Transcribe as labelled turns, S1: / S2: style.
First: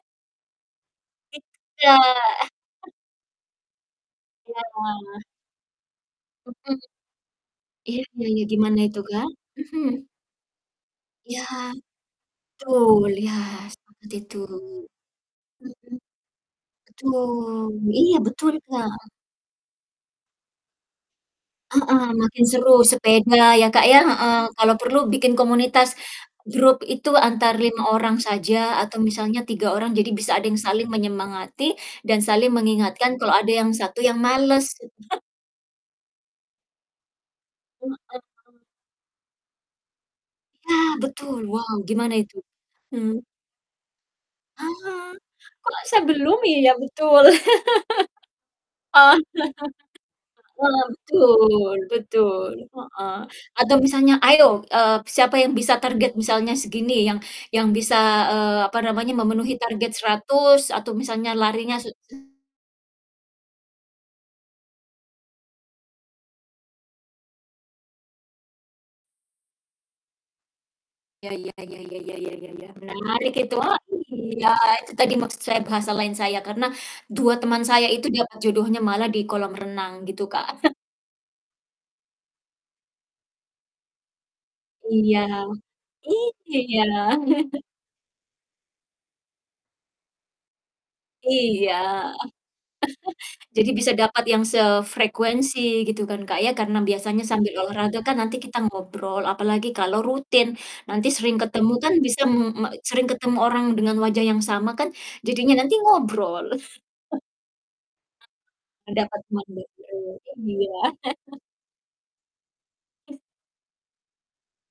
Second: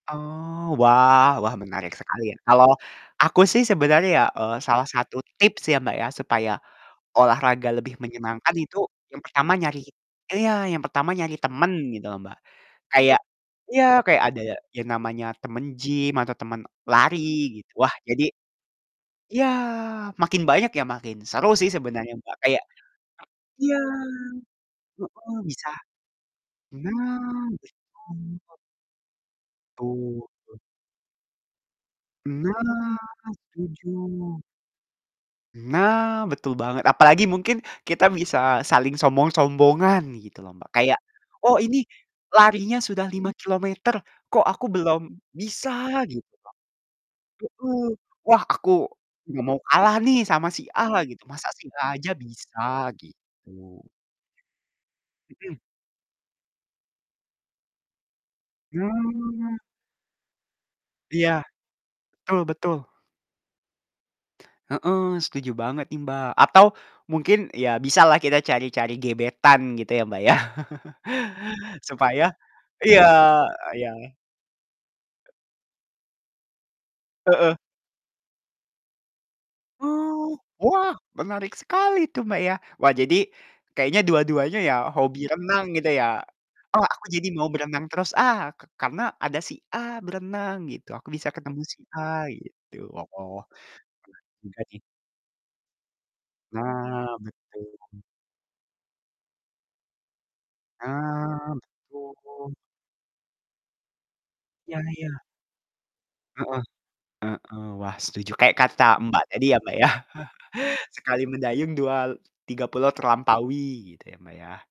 S1: Oh, wah
S2: Gitu,
S1: wah, menarik sekali ya.
S2: Kak.
S1: Kalau, aku sih sebenarnya ya, eee,
S2: Iya.
S1: salah 1 tips ya, Mbak, ya, supaya
S2: Mhm.
S1: olahraga lebih
S2: Iya iya iya,
S1: menyenangkan. Itu,
S2: gimana itu,
S1: yang
S2: Kak?
S1: pertama nyari
S2: Mhm.
S1: iya, yang pertama nyari
S2: Iya.
S1: teman gitu loh, Mbak,
S2: Betul,
S1: kayak
S2: iya
S1: iya,
S2: sepakat
S1: kayak
S2: itu,
S1: ada yang namanya temen
S2: mhm.
S1: gym atau temen lari,
S2: Betul,
S1: gitu. Wah
S2: iya
S1: jadi
S2: betul, Kak.
S1: iya, makin banyak, ya makin seru sih
S2: Heeh,
S1: sebenarnya, Mbak,
S2: makin
S1: kayak
S2: seru, sepeda ya,
S1: iya,
S2: Kak, ya, heeh, kalau perlu
S1: heeh,
S2: bikin
S1: bisa
S2: komunitas grup itu
S1: nah,
S2: antar 5 orang
S1: betul.
S2: saja atau misalnya 3 orang, jadi
S1: Betul
S2: bisa ada yang
S1: tuh.
S2: saling menyemangati dan saling
S1: Nah,
S2: mengingatkan kalau ada yang 1 yang
S1: setuju.
S2: males.
S1: Nah, betul banget! Apalagi mungkin
S2: Heeh
S1: kita
S2: heeh.
S1: bisa saling sombong-sombongan gitu loh, Mbak,
S2: Nah,
S1: kayak,
S2: betul,
S1: "Oh
S2: wow
S1: ini
S2: gimana itu?
S1: larinya sudah
S2: Hmm.
S1: 5 km, kok aku
S2: Ah,
S1: belum
S2: kok
S1: bisa?" Gitu
S2: sebelum
S1: loh,
S2: ya betul.
S1: mhm, "Wah, aku
S2: Oh,
S1: gak mau kalah nih sama si
S2: Heeh,
S1: A lah gitu, masa sih
S2: betul
S1: A aja
S2: betul,
S1: bisa,"
S2: heeh, atau
S1: gitu.
S2: misalnya, "Ayo, eee, siapa yang
S1: Mhm.
S2: bisa target," misalnya, "segini yang yang bisa, eee, apa namanya, memenuhi
S1: Hmm.
S2: target 100," atau misalnya,
S1: Iya,
S2: "larinya se"
S1: betul betul. Heeh, setuju banget nih Mbak, atau mungkin ya bisalah kita cari-cari gebetan gitu ya, Mbak, ya.
S2: Ya ya ya ya ya
S1: Supaya
S2: ya ya ya,
S1: iya
S2: menarik itu oh,
S1: iya.
S2: iya itu tadi maksud saya bahasa lain saya, karena 2
S1: Heeh.
S2: teman saya itu dapet jodohnya malah di kolam renang, gitu,
S1: Oh,
S2: Kak.
S1: wah, menarik sekali tuh, Mbak, ya. Wah, jadi kayaknya dua-duanya ya hobi
S2: Iya,
S1: renang gitu ya? "Oh,
S2: iya.
S1: aku jadi mau berenang terus ah, ka karena ada si A berenang," gitu, "Aku bisa ketemu
S2: Iya.
S1: si A," gitu. Oh,
S2: Jadi bisa dapat yang
S1: menarik juga sih
S2: sefrekuensi gitu kan, Kak, ya? Karena
S1: Nah,
S2: biasanya sambil olahraga
S1: betul.
S2: kan nanti kita ngobrol apalagi kalau rutin, nanti sering
S1: Nah,
S2: ketemu kan bisa me
S1: betul.
S2: me sering ketemu orang dengan wajah yang sama
S1: Iya
S2: kan,
S1: iya.
S2: jadinya nanti ngobrol.
S1: Heeh heeh, wah setuju, kayak kata
S2: Heeh, mendapat,
S1: Mbak tadi ya,
S2: [unintelligible]
S1: Mbak, ya
S2: iya.
S1: sekali mendayung dua tiga pulau terlampaui, gitu ya, Mbak, ya?